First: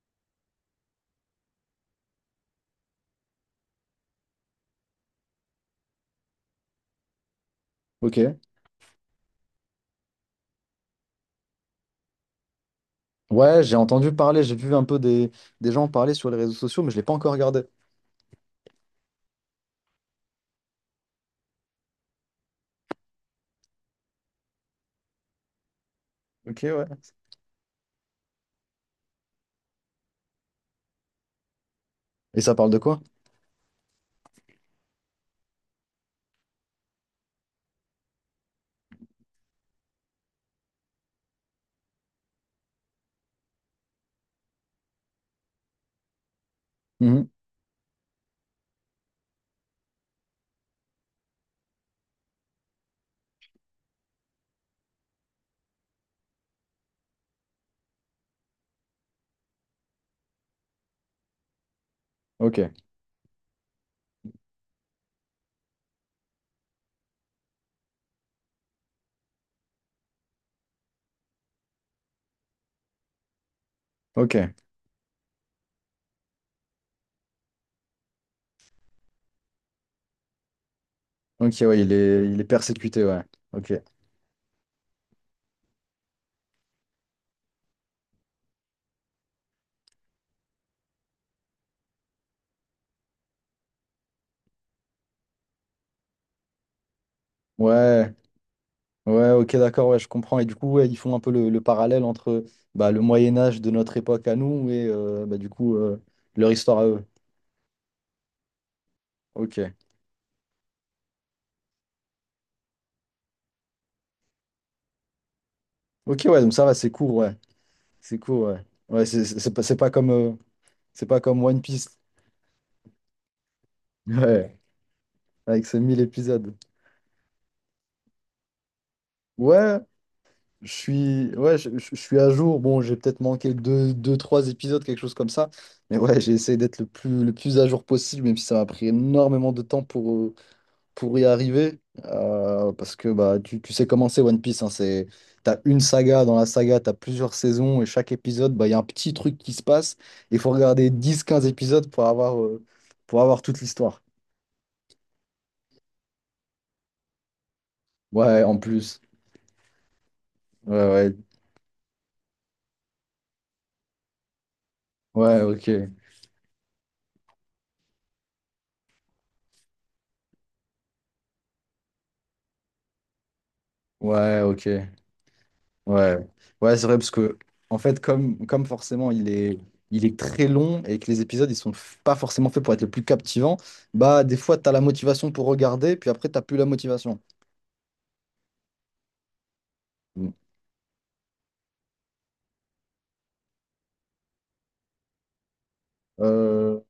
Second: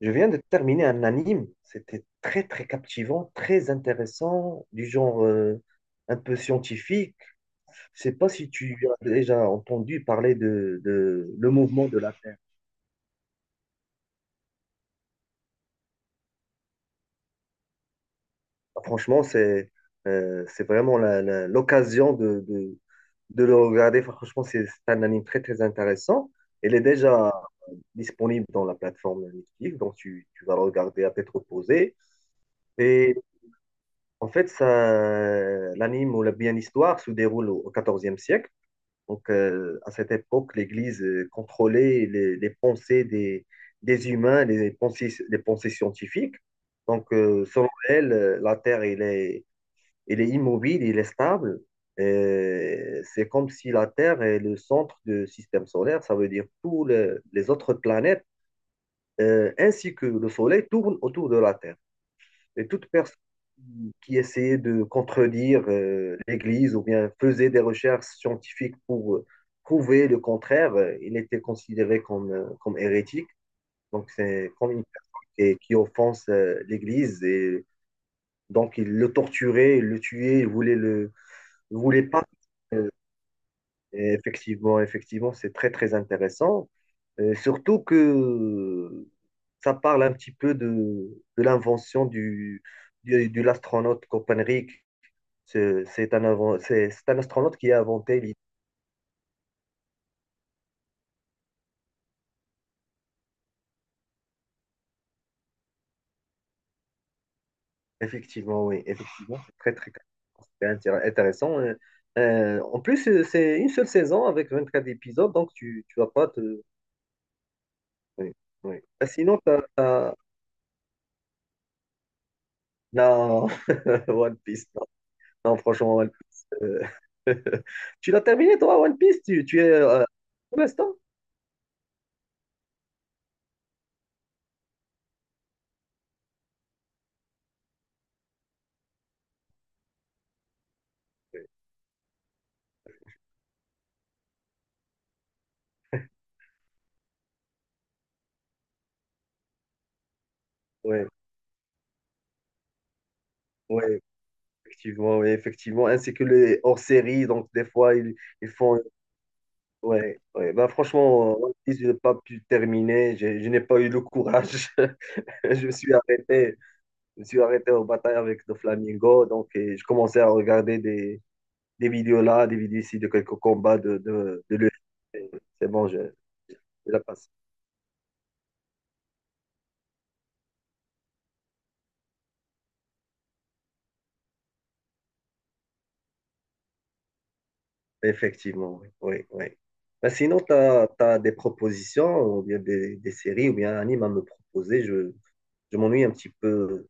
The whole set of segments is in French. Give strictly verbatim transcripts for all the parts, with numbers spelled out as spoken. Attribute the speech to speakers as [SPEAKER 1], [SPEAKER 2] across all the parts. [SPEAKER 1] Je viens de terminer un anime. C'était très, très captivant, très intéressant, du genre euh, un peu scientifique. Je sais pas
[SPEAKER 2] Ok.
[SPEAKER 1] si tu as déjà entendu parler de, de le mouvement de la Terre.
[SPEAKER 2] Ouais, j'ai entendu parler, j'ai vu un peu des, des gens parler sur les réseaux sociaux, mais je l'ai pas encore regardé.
[SPEAKER 1] Ah, franchement, c'est euh, c'est vraiment la- la- l'occasion de, de, de le regarder. Franchement, c'est c'est un anime très, très intéressant.
[SPEAKER 2] Ok,
[SPEAKER 1] Il est
[SPEAKER 2] ouais.
[SPEAKER 1] déjà disponible dans la plateforme Netflix, donc tu, tu vas le regarder à tête reposée.
[SPEAKER 2] Et ça parle de quoi?
[SPEAKER 1] Et en fait, ça, l'anime ou la bien l'histoire se déroule au quatorzième siècle. Donc, euh, à cette époque, l'Église euh, contrôlait les, les pensées des, des humains, les pensées, les pensées scientifiques. Donc,
[SPEAKER 2] Mhm.
[SPEAKER 1] euh, selon elle, euh, la Terre, elle est, elle est immobile, elle est stable. Et c'est comme si la Terre est le centre du système solaire, ça veut dire tous les, les autres planètes, euh, ainsi que le Soleil, tournent autour de la Terre.
[SPEAKER 2] Ok,
[SPEAKER 1] Et toute personne qui essayait de contredire euh, l'Église ou bien faisait des recherches scientifiques pour euh, prouver le contraire, euh, il était considéré comme, euh, comme hérétique. Donc
[SPEAKER 2] ok,
[SPEAKER 1] c'est comme une personne qui, qui offense euh, l'Église et donc il le torturait, il le tuait, il voulait le
[SPEAKER 2] ok,
[SPEAKER 1] il
[SPEAKER 2] ouais, il
[SPEAKER 1] voulait pas.
[SPEAKER 2] est, il est
[SPEAKER 1] euh,
[SPEAKER 2] persécuté, ouais. Ok.
[SPEAKER 1] et Effectivement, effectivement, c'est très très intéressant. Euh, surtout que ça parle un petit peu de, de l'invention du, du, de l'astronaute Copernic. C'est c'est un, inven- c'est c'est un astronaute qui a
[SPEAKER 2] Ouais,
[SPEAKER 1] inventé l'idée.
[SPEAKER 2] ouais, ok, d'accord, ouais, je comprends. Et du coup, ouais, ils font un peu le, le parallèle entre bah, le Moyen-Âge de notre époque à nous et euh, bah, du coup, euh, leur histoire à eux.
[SPEAKER 1] Effectivement, oui, effectivement, c'est
[SPEAKER 2] Ok.
[SPEAKER 1] très très très intér- intéressant. Euh, euh, en plus, euh, c'est une seule saison avec vingt-quatre épisodes, donc tu tu vas
[SPEAKER 2] Ok,
[SPEAKER 1] pas
[SPEAKER 2] ouais, donc
[SPEAKER 1] te.
[SPEAKER 2] ça va, c'est court, ouais. C'est
[SPEAKER 1] Oui,
[SPEAKER 2] court, ouais.
[SPEAKER 1] oui.
[SPEAKER 2] Ouais,
[SPEAKER 1] Ah,
[SPEAKER 2] c'est
[SPEAKER 1] sinon,
[SPEAKER 2] c'est- c'est
[SPEAKER 1] t'as,
[SPEAKER 2] pas, c'est pas comme,
[SPEAKER 1] t'as...
[SPEAKER 2] euh, c'est pas comme One Piece.
[SPEAKER 1] Non, One
[SPEAKER 2] Ouais,
[SPEAKER 1] Piece. Non,
[SPEAKER 2] avec ses
[SPEAKER 1] franchement,
[SPEAKER 2] mille
[SPEAKER 1] One Piece.
[SPEAKER 2] épisodes.
[SPEAKER 1] euh, Tu l'as terminé, toi, One Piece? Tu, tu es
[SPEAKER 2] Ouais.
[SPEAKER 1] euh, pour
[SPEAKER 2] Je
[SPEAKER 1] l'instant?
[SPEAKER 2] suis, ouais, je, je- je suis à jour. Bon, j'ai peut-être manqué deux, deux, trois épisodes, quelque chose comme ça. Mais ouais, j'ai essayé d'être le plus, le plus à jour possible, même si ça m'a pris énormément de temps pour, euh, pour y arriver. Euh, parce que bah, tu, tu sais comment c'est One Piece. Hein, c'est, t'as une saga, dans la saga, t'as plusieurs saisons, et chaque épisode, bah, il y a un petit truc qui se passe. Il faut regarder
[SPEAKER 1] Oui,
[SPEAKER 2] dix quinze épisodes pour avoir, euh, pour avoir toute
[SPEAKER 1] oui,
[SPEAKER 2] l'histoire.
[SPEAKER 1] effectivement, oui, effectivement. Ainsi que les hors-séries, donc des fois, ils,
[SPEAKER 2] Ouais,
[SPEAKER 1] ils
[SPEAKER 2] en
[SPEAKER 1] font.
[SPEAKER 2] plus.
[SPEAKER 1] Ouais, ouais. Bah,
[SPEAKER 2] Ouais, ouais.
[SPEAKER 1] franchement, One Piece, je n'ai pas pu terminer. J'ai- Je n'ai pas eu le courage.
[SPEAKER 2] Ouais,
[SPEAKER 1] Je
[SPEAKER 2] ok.
[SPEAKER 1] me suis arrêté. Je me suis arrêté aux batailles avec le Flamingo. Donc, et je commençais à regarder des, des vidéos là, des vidéos ici de quelques combats de,
[SPEAKER 2] Ouais,
[SPEAKER 1] de, de
[SPEAKER 2] ok.
[SPEAKER 1] l'U F C. C'est bon, je,
[SPEAKER 2] Ouais,
[SPEAKER 1] je
[SPEAKER 2] ouais, c'est vrai
[SPEAKER 1] la
[SPEAKER 2] parce
[SPEAKER 1] passe.
[SPEAKER 2] que en fait, comme, comme forcément il est, il est très long et que les épisodes ils sont f- pas forcément faits pour être les plus captivants, bah des fois t'as la motivation pour regarder, puis après t'as plus la motivation.
[SPEAKER 1] Effectivement, oui, oui, oui. Ben,
[SPEAKER 2] Mm.
[SPEAKER 1] sinon, tu as, des propositions ou bien des, des séries ou bien un anime à me proposer. Je, je m'ennuie un petit
[SPEAKER 2] Euh,
[SPEAKER 1] peu.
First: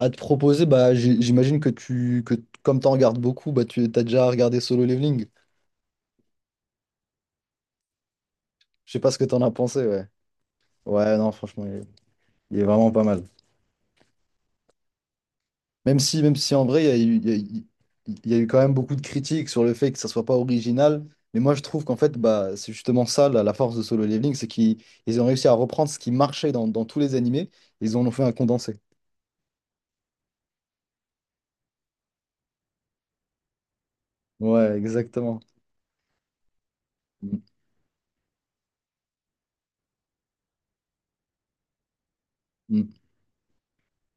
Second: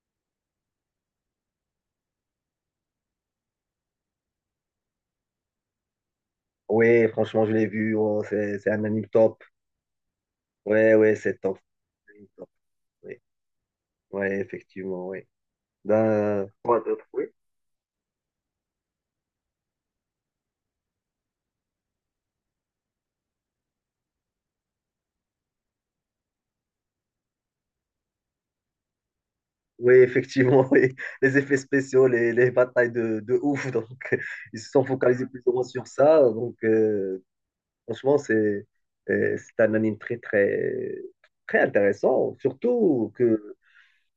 [SPEAKER 2] à te proposer, bah j- j'imagine que tu que t- comme t'en regardes beaucoup, bah tu t'as déjà regardé Solo Leveling.
[SPEAKER 1] Oui, franchement, je l'ai vu. Oh, c'est, c'est un
[SPEAKER 2] Je sais
[SPEAKER 1] anime
[SPEAKER 2] pas ce que t'en
[SPEAKER 1] top.
[SPEAKER 2] as pensé, ouais.
[SPEAKER 1] Oui,
[SPEAKER 2] Ouais,
[SPEAKER 1] oui,
[SPEAKER 2] non,
[SPEAKER 1] c'est top.
[SPEAKER 2] franchement, il est,
[SPEAKER 1] C'est un anime top,
[SPEAKER 2] il est vraiment pas
[SPEAKER 1] oui.
[SPEAKER 2] mal.
[SPEAKER 1] Ouais, effectivement, oui.
[SPEAKER 2] Même si, même
[SPEAKER 1] Ben,
[SPEAKER 2] si en
[SPEAKER 1] quoi
[SPEAKER 2] vrai, il y a
[SPEAKER 1] d'autre?
[SPEAKER 2] eu,
[SPEAKER 1] Oui.
[SPEAKER 2] il y a eu- il y a eu quand même beaucoup de critiques sur le fait que ça soit pas original. Mais moi, je trouve qu'en fait, bah, c'est justement ça, la, la force de Solo Leveling, c'est qu'ils ils ont réussi à reprendre ce qui marchait dans, dans tous les animés, ils en ont fait un condensé.
[SPEAKER 1] Oui, effectivement, oui. Les effets spéciaux, les, les batailles de, de ouf. Donc, ils se
[SPEAKER 2] Ouais,
[SPEAKER 1] sont focalisés
[SPEAKER 2] exactement.
[SPEAKER 1] plus ou moins sur ça. Donc, euh,
[SPEAKER 2] Mm,
[SPEAKER 1] franchement, c'est euh, c'est un anime très, très, très intéressant.
[SPEAKER 2] mm.
[SPEAKER 1] Surtout que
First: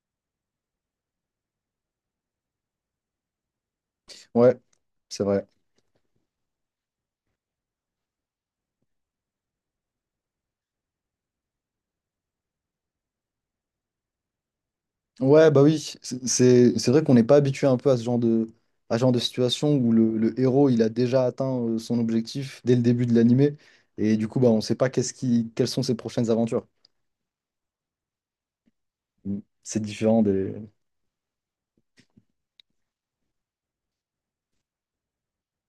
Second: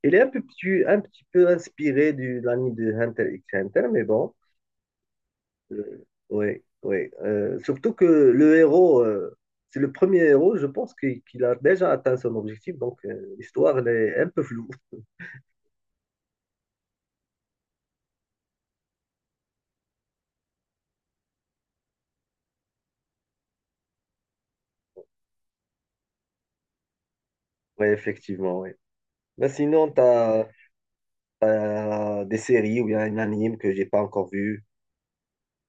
[SPEAKER 1] il est un peu, petit- un petit peu inspiré du- de l'anime de Hunter x Hunter, mais bon.
[SPEAKER 2] Ouais, c'est vrai.
[SPEAKER 1] euh, oui, oui. Euh, surtout que le héros, euh, c'est le premier héros, je pense, qu'il qu'il a déjà atteint son objectif. Donc, euh, l'histoire, elle est un peu floue.
[SPEAKER 2] Ouais, bah oui, c'est c'est- c'est vrai qu'on n'est pas habitué un peu à ce genre de, à ce genre de situation où le, le héros, il a déjà atteint euh, son objectif dès le début de l'animé, et du coup, bah, on ne sait pas qu'est-ce qui, quelles sont ses prochaines aventures.
[SPEAKER 1] Oui, effectivement, oui.
[SPEAKER 2] Mm,
[SPEAKER 1] Mais
[SPEAKER 2] c'est
[SPEAKER 1] sinon, tu
[SPEAKER 2] différent
[SPEAKER 1] as,
[SPEAKER 2] des…
[SPEAKER 1] Euh, des séries ou bien un anime que j'ai pas encore vu.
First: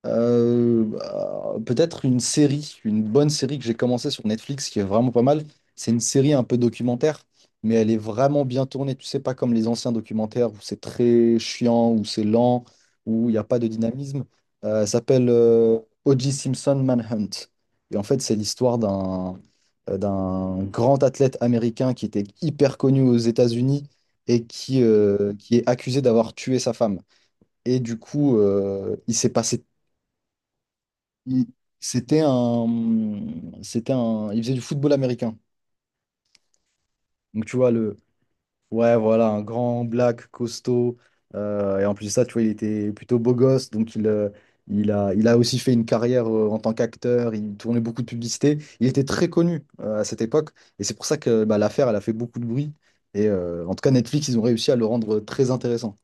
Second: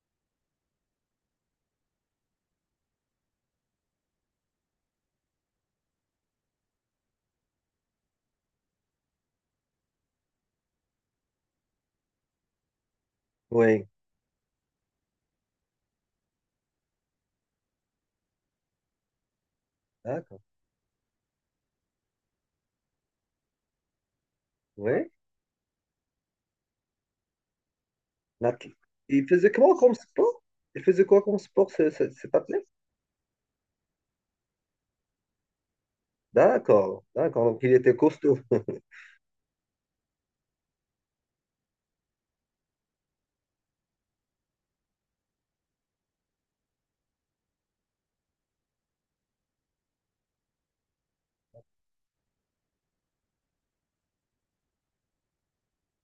[SPEAKER 2] Euh, bah, peut-être une série, une bonne série que j'ai commencé sur Netflix qui est vraiment pas mal. C'est une série un peu documentaire, mais elle est vraiment bien tournée. Tu sais, pas comme les anciens documentaires où c'est très chiant, où c'est lent, où il n'y a pas de
[SPEAKER 1] Oui,
[SPEAKER 2] dynamisme. Euh, elle s'appelle euh, O J. Simpson Manhunt. Et en fait, c'est l'histoire d'un euh,
[SPEAKER 1] d'accord.
[SPEAKER 2] d'un grand athlète américain qui était hyper connu aux États-Unis et qui,
[SPEAKER 1] Oui.
[SPEAKER 2] euh, qui est accusé d'avoir tué sa femme. Et du coup,
[SPEAKER 1] Nat-
[SPEAKER 2] euh, il
[SPEAKER 1] Il
[SPEAKER 2] s'est
[SPEAKER 1] faisait
[SPEAKER 2] passé
[SPEAKER 1] quoi comme sport? Il faisait quoi comme
[SPEAKER 2] il-
[SPEAKER 1] sport, ce- ce-
[SPEAKER 2] c'était
[SPEAKER 1] cet
[SPEAKER 2] un,
[SPEAKER 1] athlète?
[SPEAKER 2] c'était un, il faisait du football américain.
[SPEAKER 1] D'accord,
[SPEAKER 2] Donc
[SPEAKER 1] d'accord.
[SPEAKER 2] tu
[SPEAKER 1] Donc
[SPEAKER 2] vois
[SPEAKER 1] il
[SPEAKER 2] le,
[SPEAKER 1] était costaud.
[SPEAKER 2] ouais voilà, un grand black costaud. Euh, et en plus de ça, tu vois, il était plutôt beau gosse, donc il, euh, il a, il a aussi fait une carrière euh, en tant qu'acteur. Il tournait beaucoup de publicités. Il était très connu euh, à cette époque, et c'est pour ça que bah, l'affaire, elle a fait beaucoup de bruit. Et euh, en tout cas, Netflix, ils ont réussi à le rendre très intéressant.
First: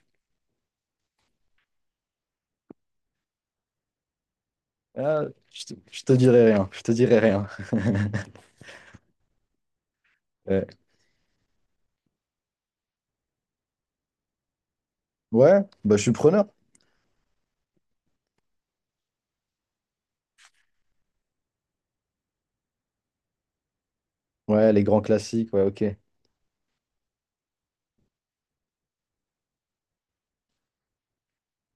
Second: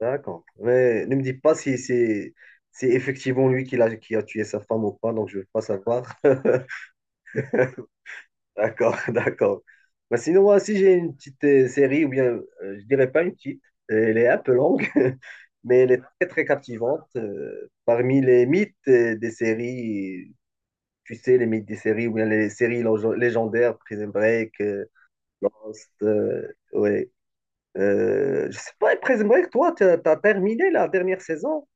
[SPEAKER 1] D'accord. Mais ne me dis pas si c'est c'est effectivement lui qui l'a- qui a tué sa femme ou pas,
[SPEAKER 2] Ah,
[SPEAKER 1] donc je veux pas
[SPEAKER 2] je te, je
[SPEAKER 1] savoir.
[SPEAKER 2] te dirai rien, je te dirai rien.
[SPEAKER 1] D'accord, d'accord. Bah, sinon, moi
[SPEAKER 2] Ouais.
[SPEAKER 1] aussi, j'ai une petite euh, série, ou bien, euh, je dirais pas une petite, euh, elle est un peu longue,
[SPEAKER 2] Ouais,
[SPEAKER 1] mais elle
[SPEAKER 2] bah,
[SPEAKER 1] est
[SPEAKER 2] je suis
[SPEAKER 1] très, très
[SPEAKER 2] preneur.
[SPEAKER 1] captivante. Euh, parmi les mythes euh, des séries, tu sais, les mythes des séries, ou bien les séries lég- légendaires, Prison Break,
[SPEAKER 2] Ouais, les
[SPEAKER 1] euh,
[SPEAKER 2] grands classiques, ouais, ok.
[SPEAKER 1] Lost, euh, ouais. Euh, je sais pas, Prison Break, toi, tu as terminé la dernière saison,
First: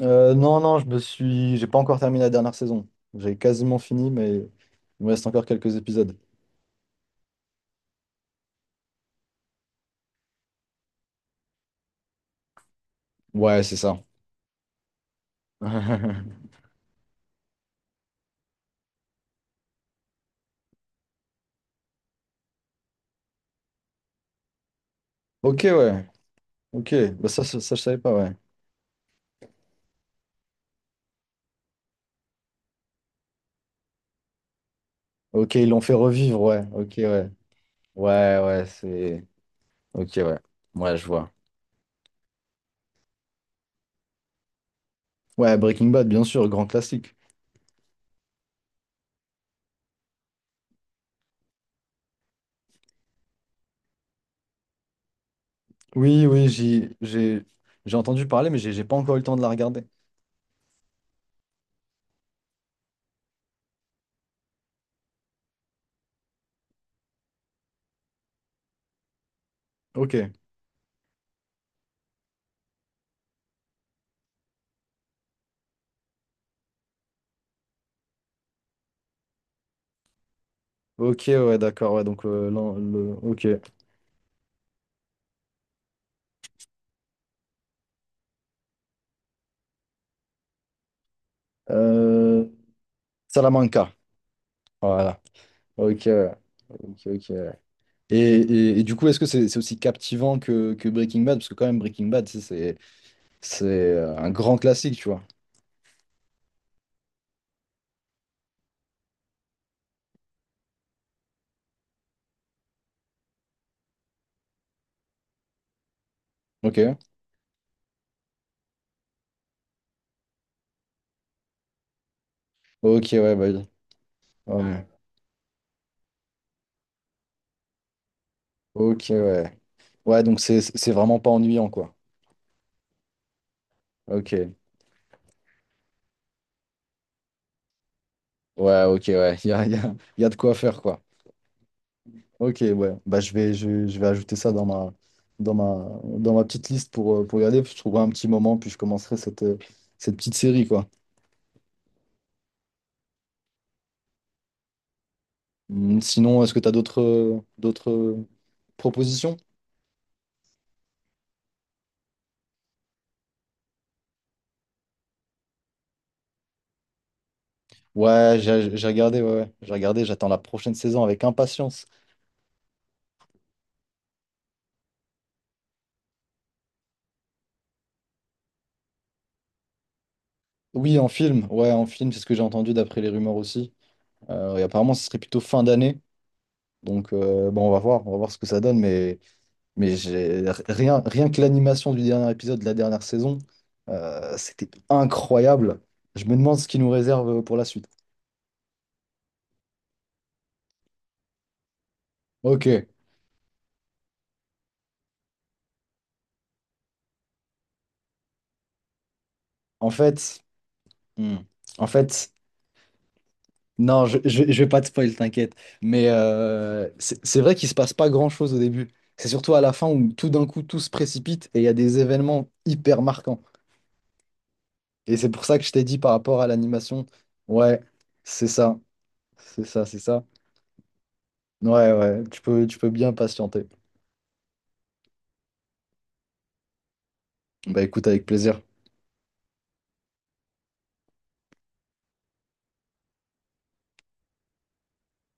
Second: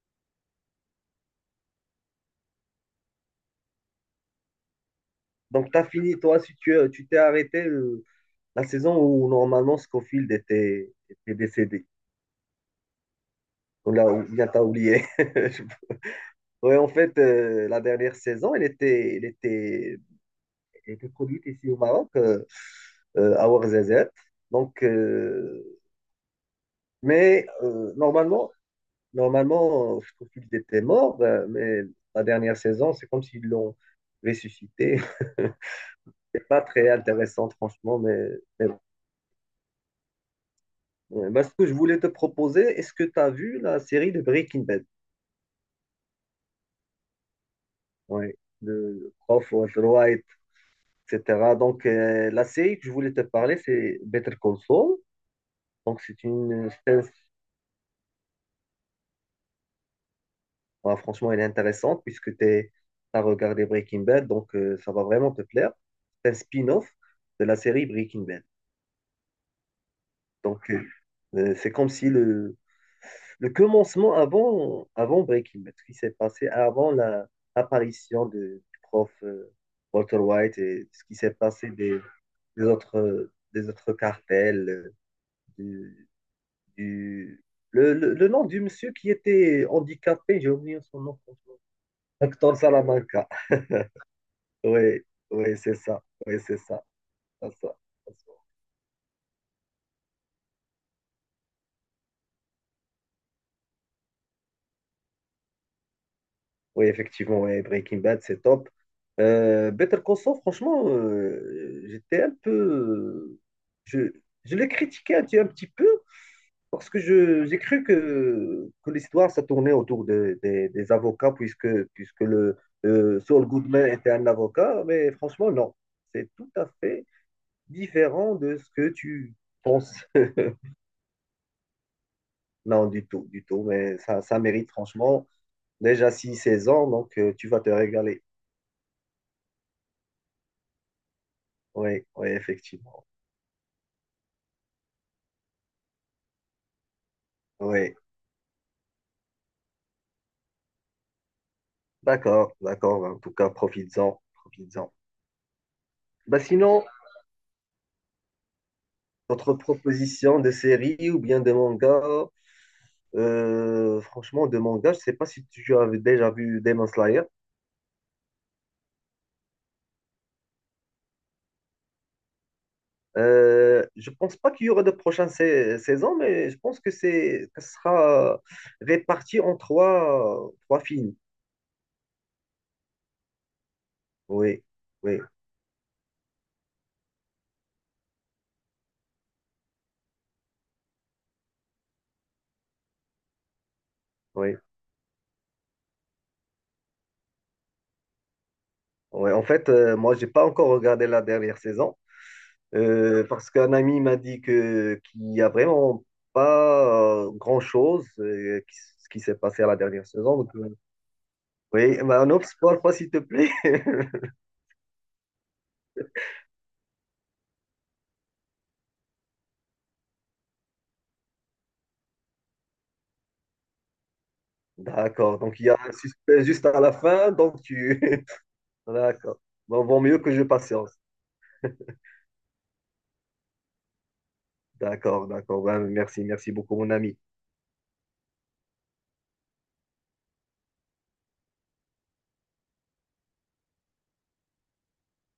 [SPEAKER 2] Euh, non, non, je me suis. J'ai pas encore terminé la dernière saison. J'ai quasiment fini, mais il me reste encore
[SPEAKER 1] donc
[SPEAKER 2] quelques
[SPEAKER 1] tu as
[SPEAKER 2] épisodes.
[SPEAKER 1] fini, toi, si tu euh, tu t'es arrêté euh, la saison où normalement Scofield était, était décédé.
[SPEAKER 2] Ouais, c'est
[SPEAKER 1] On
[SPEAKER 2] ça.
[SPEAKER 1] l'a ou- bien t'as oublié. Je- Ouais, en fait, euh, la dernière saison, elle était, elle était, elle était produite ici au Maroc, euh, euh, à Ouarzazate. Donc,
[SPEAKER 2] Ok,
[SPEAKER 1] euh,
[SPEAKER 2] ouais. Ok. Bah, ça,
[SPEAKER 1] mais
[SPEAKER 2] ça, ça, je
[SPEAKER 1] euh,
[SPEAKER 2] savais pas, ouais.
[SPEAKER 1] normalement, normalement, euh, je trouve qu'ils étaient morts, euh, mais la dernière saison, c'est comme s'ils l'ont ressuscité.
[SPEAKER 2] Ok, ils l'ont fait revivre,
[SPEAKER 1] C'est pas
[SPEAKER 2] ouais.
[SPEAKER 1] très
[SPEAKER 2] Ok, ouais.
[SPEAKER 1] intéressant, franchement, mais,
[SPEAKER 2] Ouais, ouais,
[SPEAKER 1] mais bon.
[SPEAKER 2] c'est. Ok, ouais. Ouais, je
[SPEAKER 1] Ouais,
[SPEAKER 2] vois.
[SPEAKER 1] bah, ce que je voulais te proposer, est-ce que tu as vu la série de Breaking Bad?
[SPEAKER 2] Ouais, Breaking Bad, bien sûr, grand classique.
[SPEAKER 1] Ouais, de professeur Walter White et cetera. Donc, euh, la série que je voulais te parler, c'est Better Call Saul. Donc, c'est
[SPEAKER 2] Oui, oui,
[SPEAKER 1] une
[SPEAKER 2] j'y-
[SPEAKER 1] série
[SPEAKER 2] j'ai j'ai entendu parler, mais j'ai j'ai pas encore eu le temps de la regarder.
[SPEAKER 1] bah, franchement, elle est intéressante puisque tu as regardé Breaking Bad, donc euh, ça va vraiment te plaire. C'est un spin-off de la série Breaking Bad.
[SPEAKER 2] Ok.
[SPEAKER 1] Donc, euh, euh, c'est comme si le, le commencement avant, avant Breaking Bad, ce qui s'est passé avant la- l'apparition de- du prof euh, Walter White et ce qui
[SPEAKER 2] Ok,
[SPEAKER 1] s'est
[SPEAKER 2] ouais,
[SPEAKER 1] passé
[SPEAKER 2] d'accord,
[SPEAKER 1] des,
[SPEAKER 2] ouais. Donc, euh,
[SPEAKER 1] des
[SPEAKER 2] l'en-
[SPEAKER 1] autres,
[SPEAKER 2] le…
[SPEAKER 1] euh,
[SPEAKER 2] ok.
[SPEAKER 1] des autres cartels, euh, du- le, le- le nom du monsieur qui était handicapé, j'ai oublié son nom, franchement.
[SPEAKER 2] Euh…
[SPEAKER 1] Hector Salamanca.
[SPEAKER 2] Salamanca.
[SPEAKER 1] Oui,
[SPEAKER 2] Voilà.
[SPEAKER 1] oui, c'est ça.
[SPEAKER 2] Ok, ouais.
[SPEAKER 1] Oui, c'est ça.
[SPEAKER 2] Ok, ok,
[SPEAKER 1] C'est
[SPEAKER 2] ouais.
[SPEAKER 1] ça.
[SPEAKER 2] Et,
[SPEAKER 1] C'est ça.
[SPEAKER 2] et, et du coup, est-ce que c'est c'est aussi captivant que, que Breaking Bad? Parce que quand même, Breaking Bad, tu sais, c'est c'est euh, un grand classique, tu vois.
[SPEAKER 1] Oui, effectivement, ouais, Breaking Bad, c'est top. Euh, Better Call Saul, franchement, euh, j'étais un peu. Je, je l'ai critiqué un petit, un petit peu parce
[SPEAKER 2] Ok,
[SPEAKER 1] que je, j'ai cru que, que l'histoire, ça tournait autour de- des des avocats, puisque, puisque le,
[SPEAKER 2] ok,
[SPEAKER 1] euh,
[SPEAKER 2] ouais,
[SPEAKER 1] Saul
[SPEAKER 2] bah oui.
[SPEAKER 1] Goodman était un avocat,
[SPEAKER 2] Ouais.
[SPEAKER 1] mais franchement, non. C'est tout à fait différent de ce que
[SPEAKER 2] Ok,
[SPEAKER 1] tu
[SPEAKER 2] ouais.
[SPEAKER 1] penses.
[SPEAKER 2] Ouais, donc c'est c'est vraiment pas ennuyant, quoi.
[SPEAKER 1] Non, du tout, du tout, mais ça, ça
[SPEAKER 2] Ok,
[SPEAKER 1] mérite franchement déjà six seize ans, donc euh, tu vas te régaler.
[SPEAKER 2] ouais, ok, ouais. Il y a, y a, y a de quoi faire, quoi.
[SPEAKER 1] Oui, oui,
[SPEAKER 2] Ok, ouais.
[SPEAKER 1] effectivement.
[SPEAKER 2] Bah, je vais, je, vais je vais ajouter ça dans ma, dans ma, dans ma petite liste pour, euh, pour regarder. Puis je
[SPEAKER 1] Oui,
[SPEAKER 2] trouverai un petit moment, puis je commencerai cette, euh, cette petite série, quoi.
[SPEAKER 1] d'accord, d'accord. En tout cas, profites-en, profites-en.
[SPEAKER 2] Mm.
[SPEAKER 1] Bah,
[SPEAKER 2] Sinon, est-ce que tu as
[SPEAKER 1] sinon,
[SPEAKER 2] d'autres euh, d'autres euh, propositions?
[SPEAKER 1] votre proposition de série ou bien de manga, euh, franchement, de manga, je sais pas si tu as déjà vu Demon Slayer.
[SPEAKER 2] Ouais, j'ai j'ai regardé, ouais, ouais, j'ai regardé, j'attends la prochaine saison avec impatience.
[SPEAKER 1] Euh, je pense pas qu'il y aura de prochaines sais- saisons, mais je pense que c'est que ce sera euh, réparti en trois, euh, trois
[SPEAKER 2] Oui, en
[SPEAKER 1] films.
[SPEAKER 2] film, ouais, en film, c'est ce que j'ai entendu d'après les rumeurs aussi. Euh, et
[SPEAKER 1] Oui,
[SPEAKER 2] apparemment, ce serait
[SPEAKER 1] oui,
[SPEAKER 2] plutôt fin d'année. Donc, euh, bon, on va voir, on va voir ce que ça donne, mais, mais j'ai rien, rien que l'animation du dernier épisode de la dernière saison, euh,
[SPEAKER 1] oui.
[SPEAKER 2] c'était incroyable. Je me demande ce qu'ils nous réserve pour la suite.
[SPEAKER 1] Ouais. En fait, euh, moi, j'ai pas encore regardé la dernière saison
[SPEAKER 2] Ok,
[SPEAKER 1] euh, parce qu'un ami m'a dit que qu'il y a vraiment pas euh, grand-chose euh, qui, s- qui s'est passé à la
[SPEAKER 2] en
[SPEAKER 1] dernière saison.
[SPEAKER 2] fait,
[SPEAKER 1] Donc, euh,
[SPEAKER 2] hmm, en
[SPEAKER 1] oui, bah,
[SPEAKER 2] fait.
[SPEAKER 1] un autre spoil, pas s'il te plaît.
[SPEAKER 2] Non, je, je, je vais pas te spoil, t'inquiète. Mais euh, c'est c'est vrai qu'il se passe pas grand-chose au début. C'est surtout à la fin où tout d'un coup tout se précipite et il y a des événements hyper marquants. Et c'est
[SPEAKER 1] D'accord.
[SPEAKER 2] pour ça
[SPEAKER 1] Donc,
[SPEAKER 2] que
[SPEAKER 1] il y
[SPEAKER 2] je
[SPEAKER 1] a
[SPEAKER 2] t'ai
[SPEAKER 1] un
[SPEAKER 2] dit par rapport
[SPEAKER 1] suspect
[SPEAKER 2] à
[SPEAKER 1] juste à la
[SPEAKER 2] l'animation,
[SPEAKER 1] fin, donc
[SPEAKER 2] ouais,
[SPEAKER 1] tu.
[SPEAKER 2] c'est ça,
[SPEAKER 1] D'accord.
[SPEAKER 2] c'est
[SPEAKER 1] Bon,
[SPEAKER 2] ça, c'est
[SPEAKER 1] vaut mieux
[SPEAKER 2] ça.
[SPEAKER 1] que je patiente.
[SPEAKER 2] Ouais, ouais, tu peux, tu peux bien patienter.
[SPEAKER 1] D'accord, d'accord. Ben, merci, merci beaucoup, mon ami.
[SPEAKER 2] Bah écoute, avec plaisir.